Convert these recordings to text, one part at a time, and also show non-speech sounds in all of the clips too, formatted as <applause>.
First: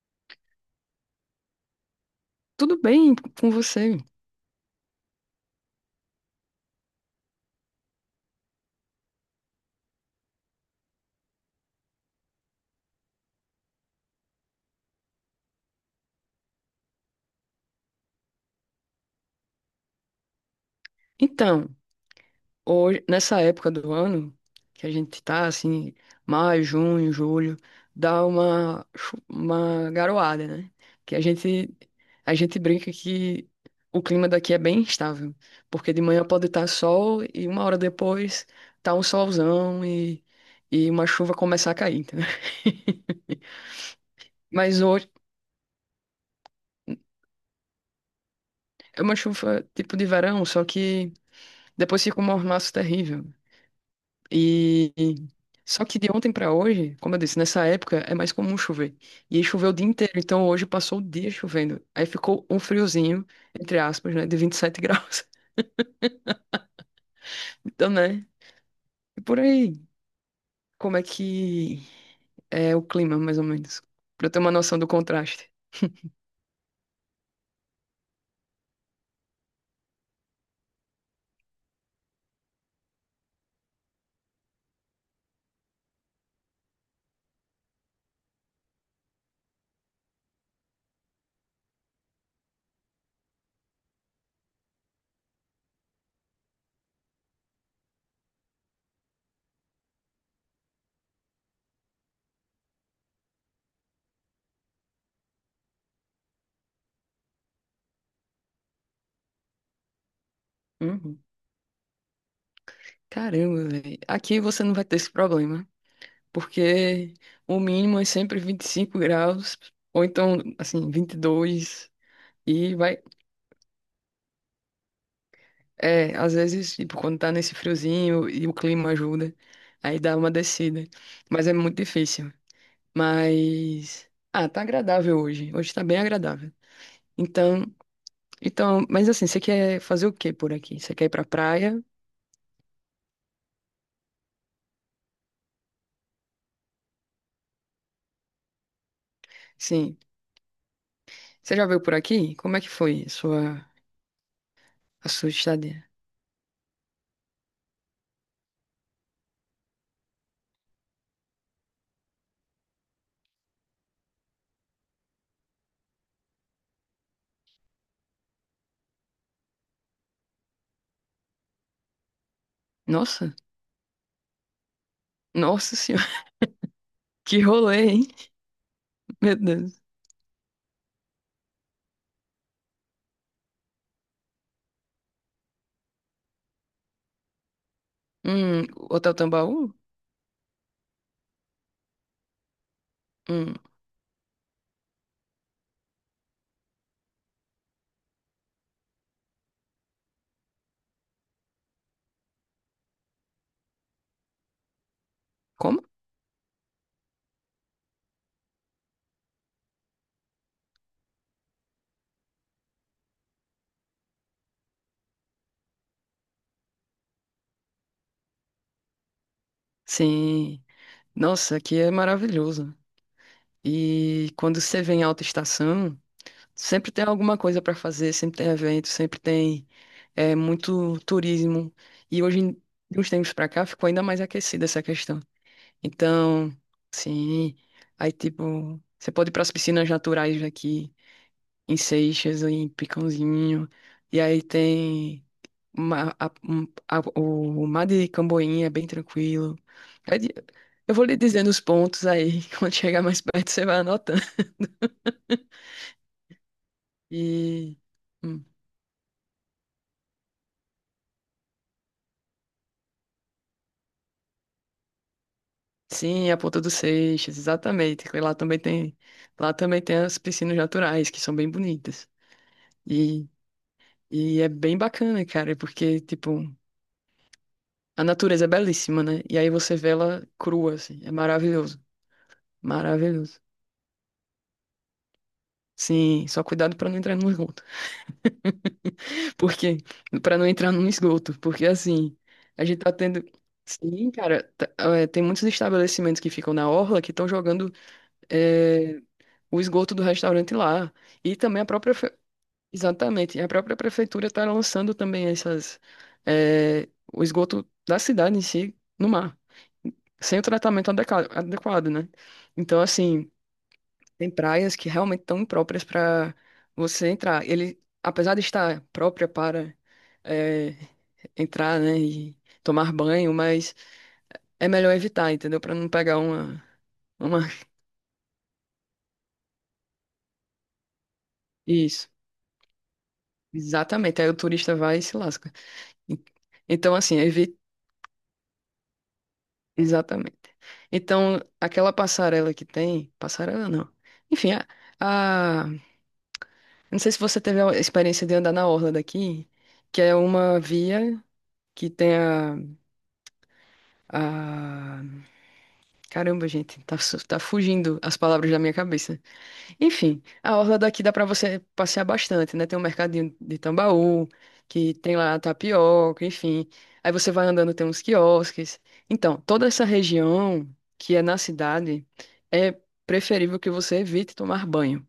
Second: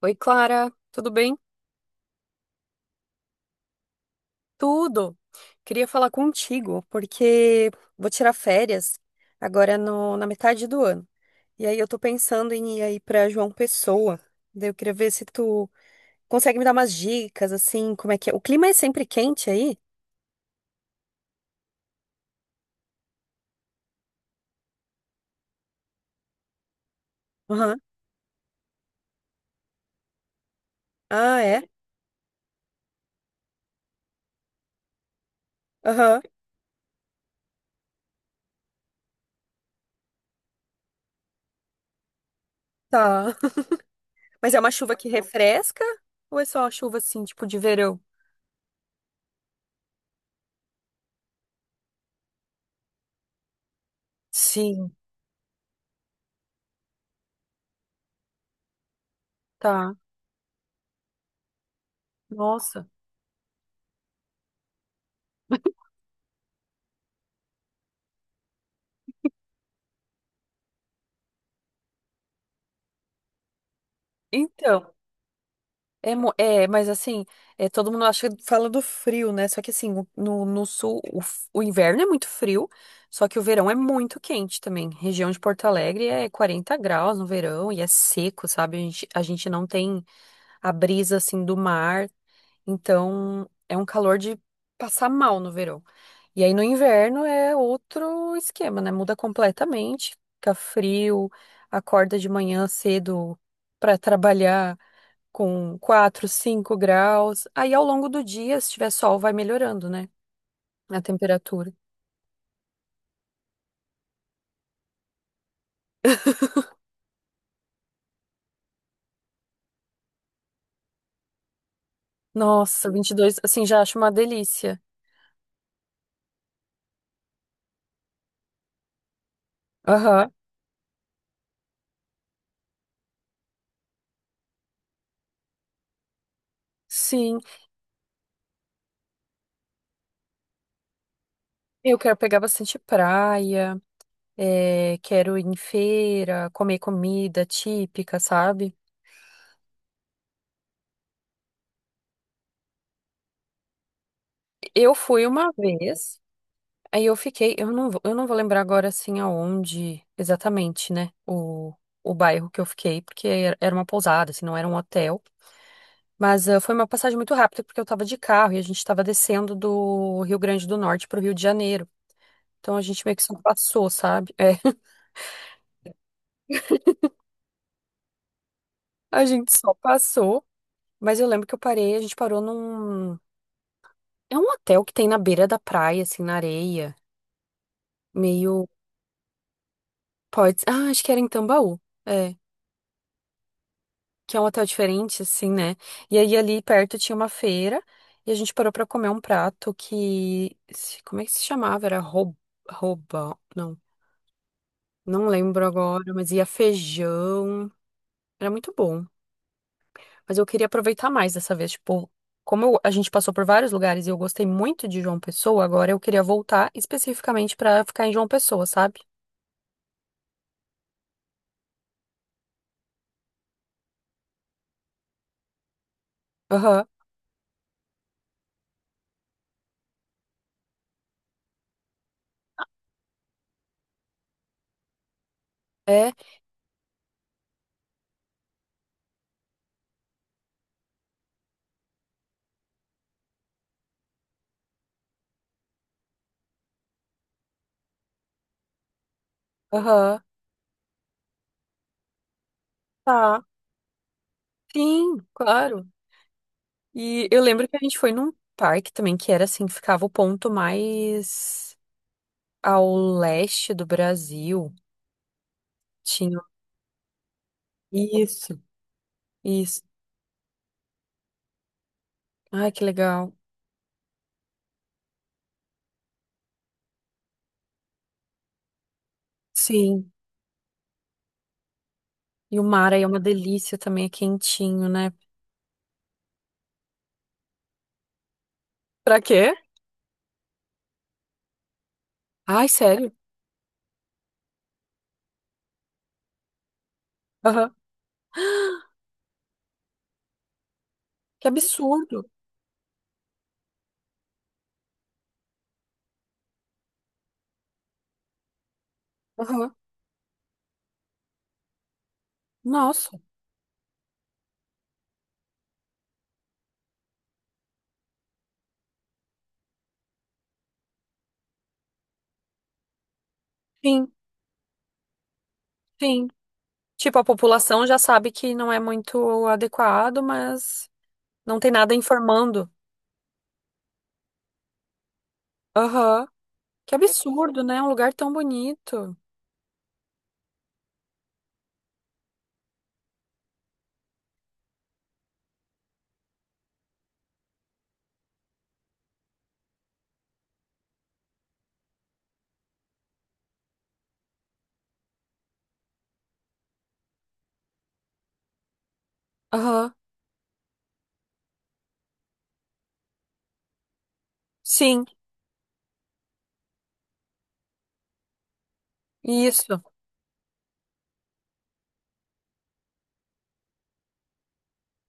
Oi, Clara, tudo bem? Tudo bem com você? Tudo. Queria falar contigo porque vou tirar férias agora na metade do ano. E aí eu tô pensando em ir aí pra João Pessoa. Daí eu queria ver se tu consegue me dar umas dicas assim, como é que é? O clima é sempre quente aí? Então, hoje, nessa época do ano, que a gente tá assim, maio, junho, julho, Aham. dá uma, uma garoada, né? Que a Ah, é? gente, a gente brinca que o clima daqui é bem instável, porque de Aham. manhã pode estar sol e uma hora depois tá um solzão e uma chuva começar a cair, entendeu? Tá. <laughs> <laughs> Mas é uma Mas chuva hoje que refresca ou é só uma chuva assim, tipo de verão? é uma chuva tipo de verão, só que depois fica um mormaço terrível. Sim, E só que de ontem pra hoje, como eu disse, nessa época é mais comum chover. E aí choveu o dia tá. inteiro, então hoje passou o dia chovendo. Aí ficou um Nossa. friozinho, entre aspas, né, de 27 graus. <laughs> Então, né? E por aí, como é que é o clima, mais ou menos? Pra eu ter uma noção do Então, contraste. é, é, mas assim, é, todo mundo acha, fala do frio, né? Só que assim, no sul, o inverno é muito frio, só que o verão é muito quente também. Região de Porto Alegre é 40 graus no verão e é seco, sabe? A gente não tem a brisa assim do mar, então é um calor de passar mal no verão. E aí no inverno é outro esquema, né? Muda completamente, fica frio, acorda de manhã cedo pra trabalhar com 4, 5 graus. Aí ao longo do dia, se tiver sol, vai melhorando, né? A Uhum. temperatura. Caramba, velho. Aqui você não vai ter esse problema, porque o mínimo é sempre 25 graus, ou então, assim, 22 e Nossa, vai. 22. Assim, já acho uma delícia. É, às vezes, tipo, quando tá nesse friozinho e o clima ajuda, aí dá Aham. uma descida. Mas é muito difícil. Mas, ah, tá agradável hoje. Hoje tá bem agradável. Sim, Então, então, mas assim, você quer fazer o quê por aqui? Você quer ir pra praia? eu quero pegar bastante praia, é, quero ir em feira, comer comida típica, sabe? Sim. Você já veio por aqui? Como é que foi a sua, Eu a fui sua uma estadia? vez, aí eu fiquei, eu não, eu não vou lembrar agora assim aonde exatamente, né? O bairro que eu fiquei, porque era uma pousada, assim, não era um hotel. Mas ah, foi uma passagem muito rápida porque eu estava de carro e a gente estava descendo do Rio Grande do Norte para o Rio de Janeiro. Então a gente meio que Nossa, só passou, sabe? É, <laughs> nossa senhora, <laughs> que rolê, hein? a Meu gente só Deus. passou. Mas eu lembro que eu parei, a gente parou num. É um hotel que tem na beira da praia, assim, na areia. Meio. Hum, Hotel Tambaú? Pode. Ah, acho que era em Tambaú. É. Hum, Que é um hotel diferente, assim, né? E aí ali perto tinha uma feira e a gente parou para comer um prato que. Como é que se chamava? Era rouba. Rouba. Não. Não lembro como? agora, mas ia feijão. Era muito bom. Mas eu queria aproveitar mais dessa vez. Tipo, como eu- a gente passou por vários lugares e eu gostei muito de João Pessoa, agora eu queria voltar especificamente pra ficar em João Pessoa, sabe? Sim. Nossa, aqui é maravilhoso. E quando você vem em alta estação, Aham. sempre tem alguma coisa para fazer, sempre tem evento, sempre tem é, muito turismo. E hoje, de uns tempos para cá, ficou ainda mais aquecida essa questão. É, Então, sim, aí tipo, você pode ir para as piscinas naturais daqui, em Seixas, em Picãozinho, e aí tem o mar de Camboinha, é bem tranquilo. Aí aham. de- Eu vou lhe dizendo os pontos aí, <laughs> quando chegar mais Tá. perto você vai anotando. Sim, claro. E eu lembro que E a gente foi num hum, parque também que era assim, ficava o ponto mais ao leste do Brasil. sim, é a Tinha. Ponta dos Seixas, exatamente, que lá também Isso, tem, lá isso. também tem as piscinas naturais que são bem bonitas. Ai, que E, legal. e é bem bacana, cara, porque tipo, a natureza é belíssima, né? E aí você vê Sim. ela crua assim, é maravilhoso, E o mar aí é uma maravilhoso. delícia também, é quentinho, né? Sim, só cuidado pra não entrar no esgoto. Pra <laughs> quê? Porque, para não entrar no esgoto, porque assim, a Ai, gente tá sério? tendo. Sim, cara, tá- é, tem muitos estabelecimentos que ficam na orla que estão jogando Aham. eh, o esgoto do restaurante lá. E Que também a própria, absurdo. exatamente, a própria prefeitura está lançando também essas, eh, o esgoto da cidade em si no mar, Aham. sem o tratamento adequado, né? Então, Nossa. assim, tem praias que realmente estão impróprias para você entrar. Ele, apesar de estar própria para, eh, entrar, né, e tomar banho, mas Sim, é melhor evitar, entendeu? Para não pegar sim. Tipo, a uma... população já sabe que não é muito adequado, mas não tem nada Isso. informando. Exatamente, aí o turista vai e se lasca. En- Aham. Que Então, assim, evi... absurdo, né? Um lugar tão bonito. Exatamente. Então, aquela passarela que tem, passarela não. Enfim, a, a- não sei se você teve a experiência de andar na orla daqui, que é uma via que tem a... Caramba, gente, tá fugindo as palavras da minha cabeça. Aham. Enfim, a orla daqui dá pra você passear bastante, né? Tem um mercadinho de Tambaú, que Sim, tem lá tapioca, enfim. Aí você vai andando, tem uns quiosques. Então, toda isso. essa região que é na cidade, é preferível que você evite tomar banho.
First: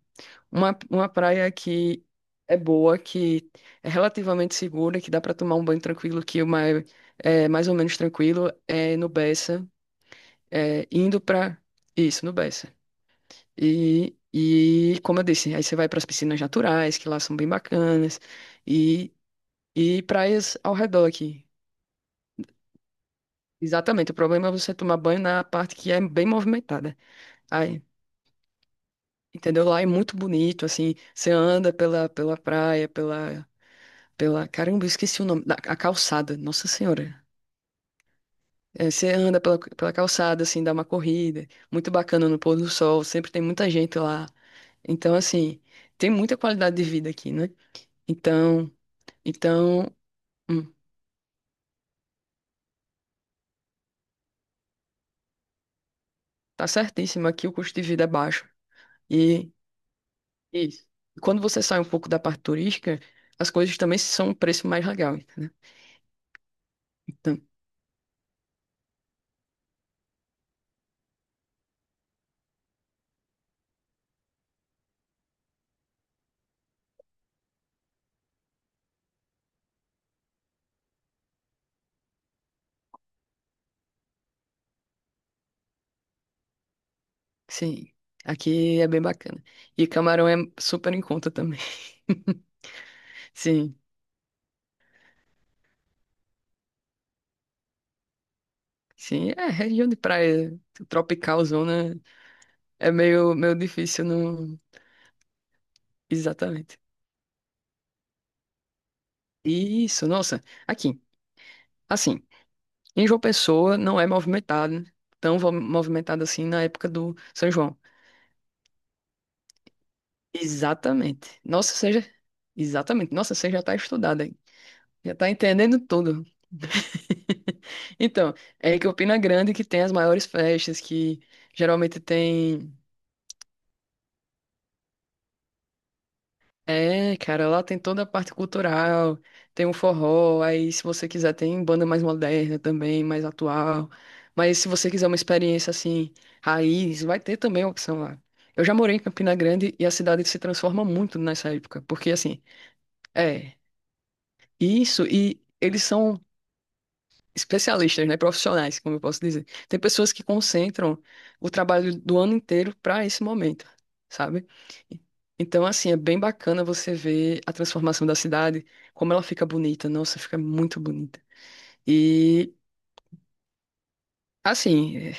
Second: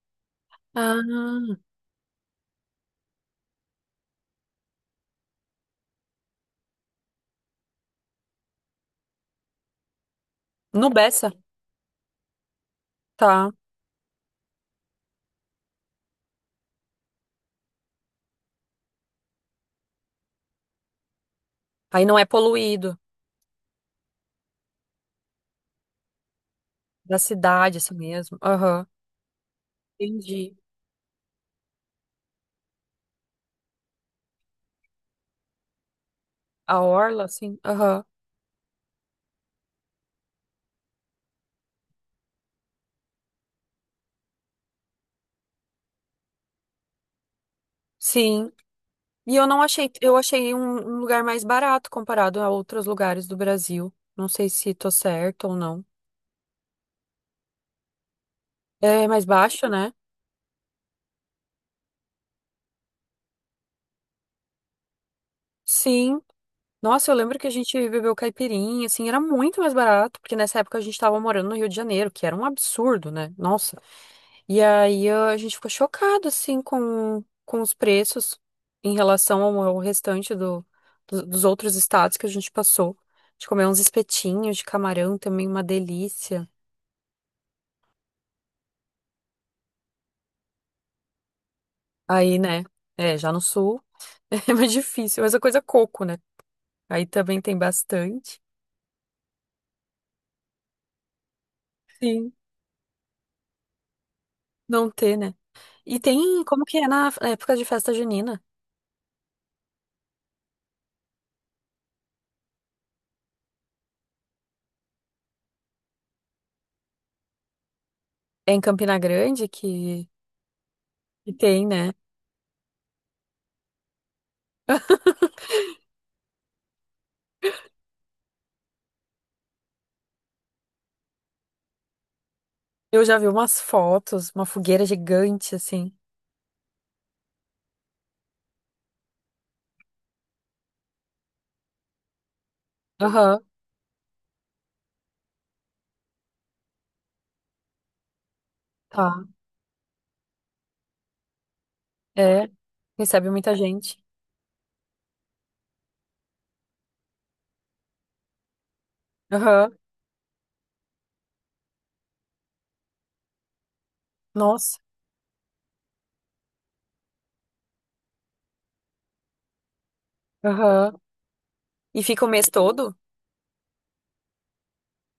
Uma praia Ah, que é boa, que é relativamente segura, que dá pra tomar um banho tranquilo, que o mais, é mais ou menos tranquilo, é no Bessa, é, no indo Bessa. pra... Isso, no Bessa. Tá. E como eu disse, aí você vai para as piscinas naturais, que lá são bem bacanas, e, e praias ao redor aqui. Aí não é poluído. Exatamente, o problema é você tomar banho na parte que é bem movimentada. Da cidade, Aí, assim mesmo. Aham. entendeu? Lá é muito Entendi. bonito, assim, você anda pela, pela praia, Caramba, eu esqueci o nome, a calçada, Nossa A Senhora. orla, assim. Aham. É, você anda pela, pela calçada, assim, dá uma corrida, muito bacana no pôr do sol, sempre tem muita gente lá. Então, assim, tem muita qualidade de vida aqui, né? Sim. Então... E eu não Então, achei, eu achei um, Hum, um lugar mais barato comparado a outros lugares do Brasil. Não sei se tô certo ou não. tá certíssimo. Aqui o custo de vida é baixo. É mais E baixo, né? isso. E quando você sai um pouco da parte turística, as coisas também são um preço mais legal, entendeu? Sim. Nossa, eu lembro Então, que a gente bebeu caipirinha, assim, era muito mais barato, porque nessa época a gente tava morando no Rio de Janeiro, que era um absurdo, né? Nossa. E aí a gente ficou chocado, assim, com os preços em relação ao restante dos outros estados que a gente passou. A gente comeu uns espetinhos de camarão também, uma delícia. sim, aqui é bem bacana. E camarão é super em conta também. Aí, <laughs> né? É, já no Sim, sul <laughs> é mais difícil, mas a coisa é coco, né? Aí também tem bastante. sim. É, região de praia tropical, zona, Sim, é meio, meio difícil, não. não ter, né? E tem, como que Exatamente. é na época de festa junina? Isso, nossa. Aqui, assim, em João Pessoa não é movimentado, tão movimentado assim na época do São João. É em Campina Grande que Exatamente. tem, Nossa, né? você já... Exatamente. Nossa, você já tá estudada, hein? Já tá entendendo tudo. <laughs> Então, é que Campina Grande que tem as maiores festas, que geralmente tem. Eu já vi umas fotos, uma fogueira gigante, assim. É, cara, lá tem toda a parte cultural, tem um forró, aí se você quiser tem banda mais moderna também, mais Aham, atual. Mas se você quiser uma experiência assim, raiz, vai ter também a opção lá. Eu já morei em tá. Campina Grande e a cidade se transforma muito nessa época, porque assim. É, recebe É, muita gente. isso, e eles são especialistas, né, profissionais, como eu posso dizer. Aham, Tem pessoas que concentram o trabalho do ano inteiro para esse momento, sabe? nossa. Então, assim, é bem bacana você ver a transformação da cidade, como ela fica bonita, nossa, fica muito Aham. bonita. E fica o mês E, todo? assim,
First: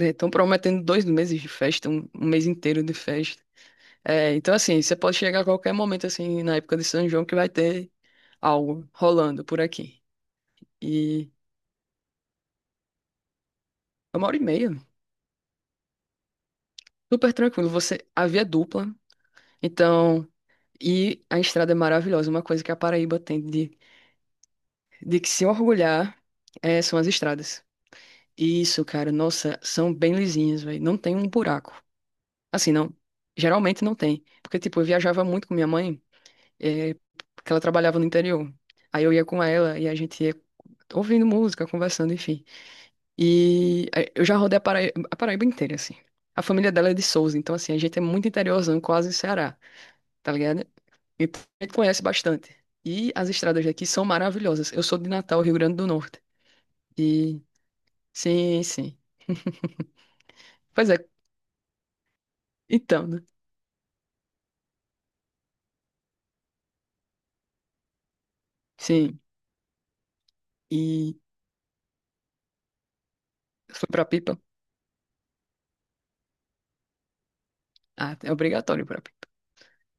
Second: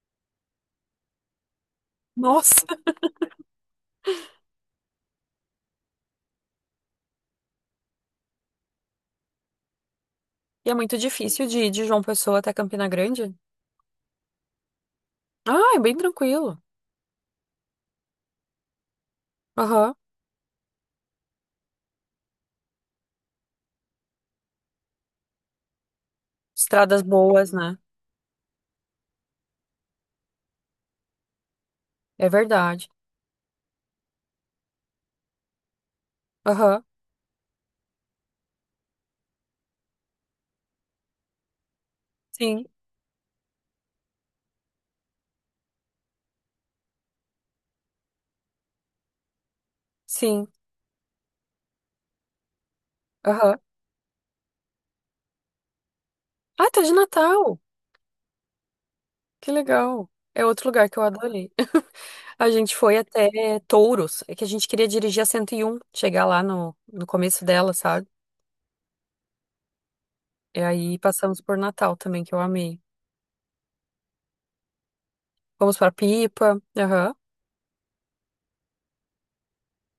estão prometendo 2 meses de festa, um mês Nossa. inteiro de festa. É, então, assim, você pode chegar a qualquer momento, assim, na época de São João, que vai ter algo rolando por aqui. E é muito E difícil de ir de João Pessoa até Campina Grande? é 1 hora e meia. Ah, é bem tranquilo. Super tranquilo. Você, a via é dupla, Aham. então, e a estrada é maravilhosa. Uma coisa que a Paraíba tem de que se orgulhar é, são Estradas as boas, estradas. né? E isso, cara, nossa, são bem lisinhas, velho. Não tem um buraco. É Assim, verdade. não. Geralmente não tem. Porque, tipo, eu viajava muito com minha mãe, Aham. é, porque ela trabalhava no interior. Aí eu ia com ela e a gente ia ouvindo música, conversando, enfim. Sim, E é, eu já rodei a Paraíba inteira, assim. A família dela é de Souza, então, assim, a gente é muito interiorzão, quase Ceará, tá sim. ligado? Então, a gente conhece bastante. E as Aham. estradas daqui são maravilhosas. Eu sou de Natal, Rio Grande do Norte. Ah, tá de E Natal. sim, sim. Que legal. É outro lugar Pois que é, eu adorei. <laughs> A gente foi então, né? até Touros. É que a gente queria dirigir a 101, chegar lá no, no começo dela, sabe? Sim. E aí E passamos por Natal também, que eu amei. fui pra Pipa. Vamos pra Pipa. Aham. Ah, é obrigatório ir pra Pipa.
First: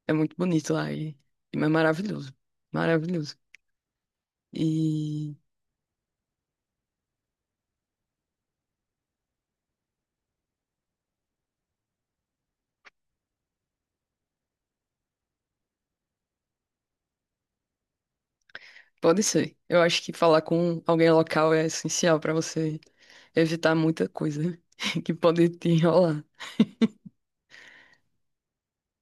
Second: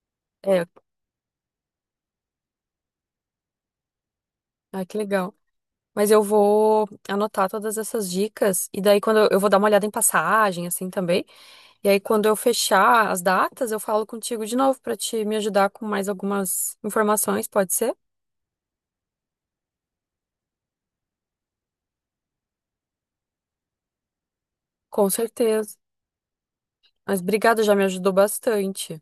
É muito É. bonito lá e é maravilhoso. Maravilhoso. Ah, que legal. E Mas eu vou anotar todas essas dicas. E daí, quando eu vou dar uma olhada em passagem, assim também. E aí, quando eu fechar as datas, eu falo contigo de novo para te me ajudar com mais algumas informações, pode ser? pode ser. Eu acho que falar com alguém local é essencial pra você evitar muita coisa <laughs> Com que pode te certeza. enrolar. Mas obrigada, já me ajudou bastante.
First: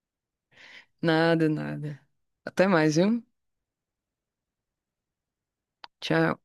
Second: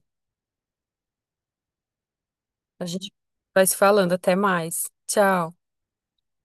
Nada, nada. Até A mais, gente viu? vai se falando, até mais. Tchau. Tchau.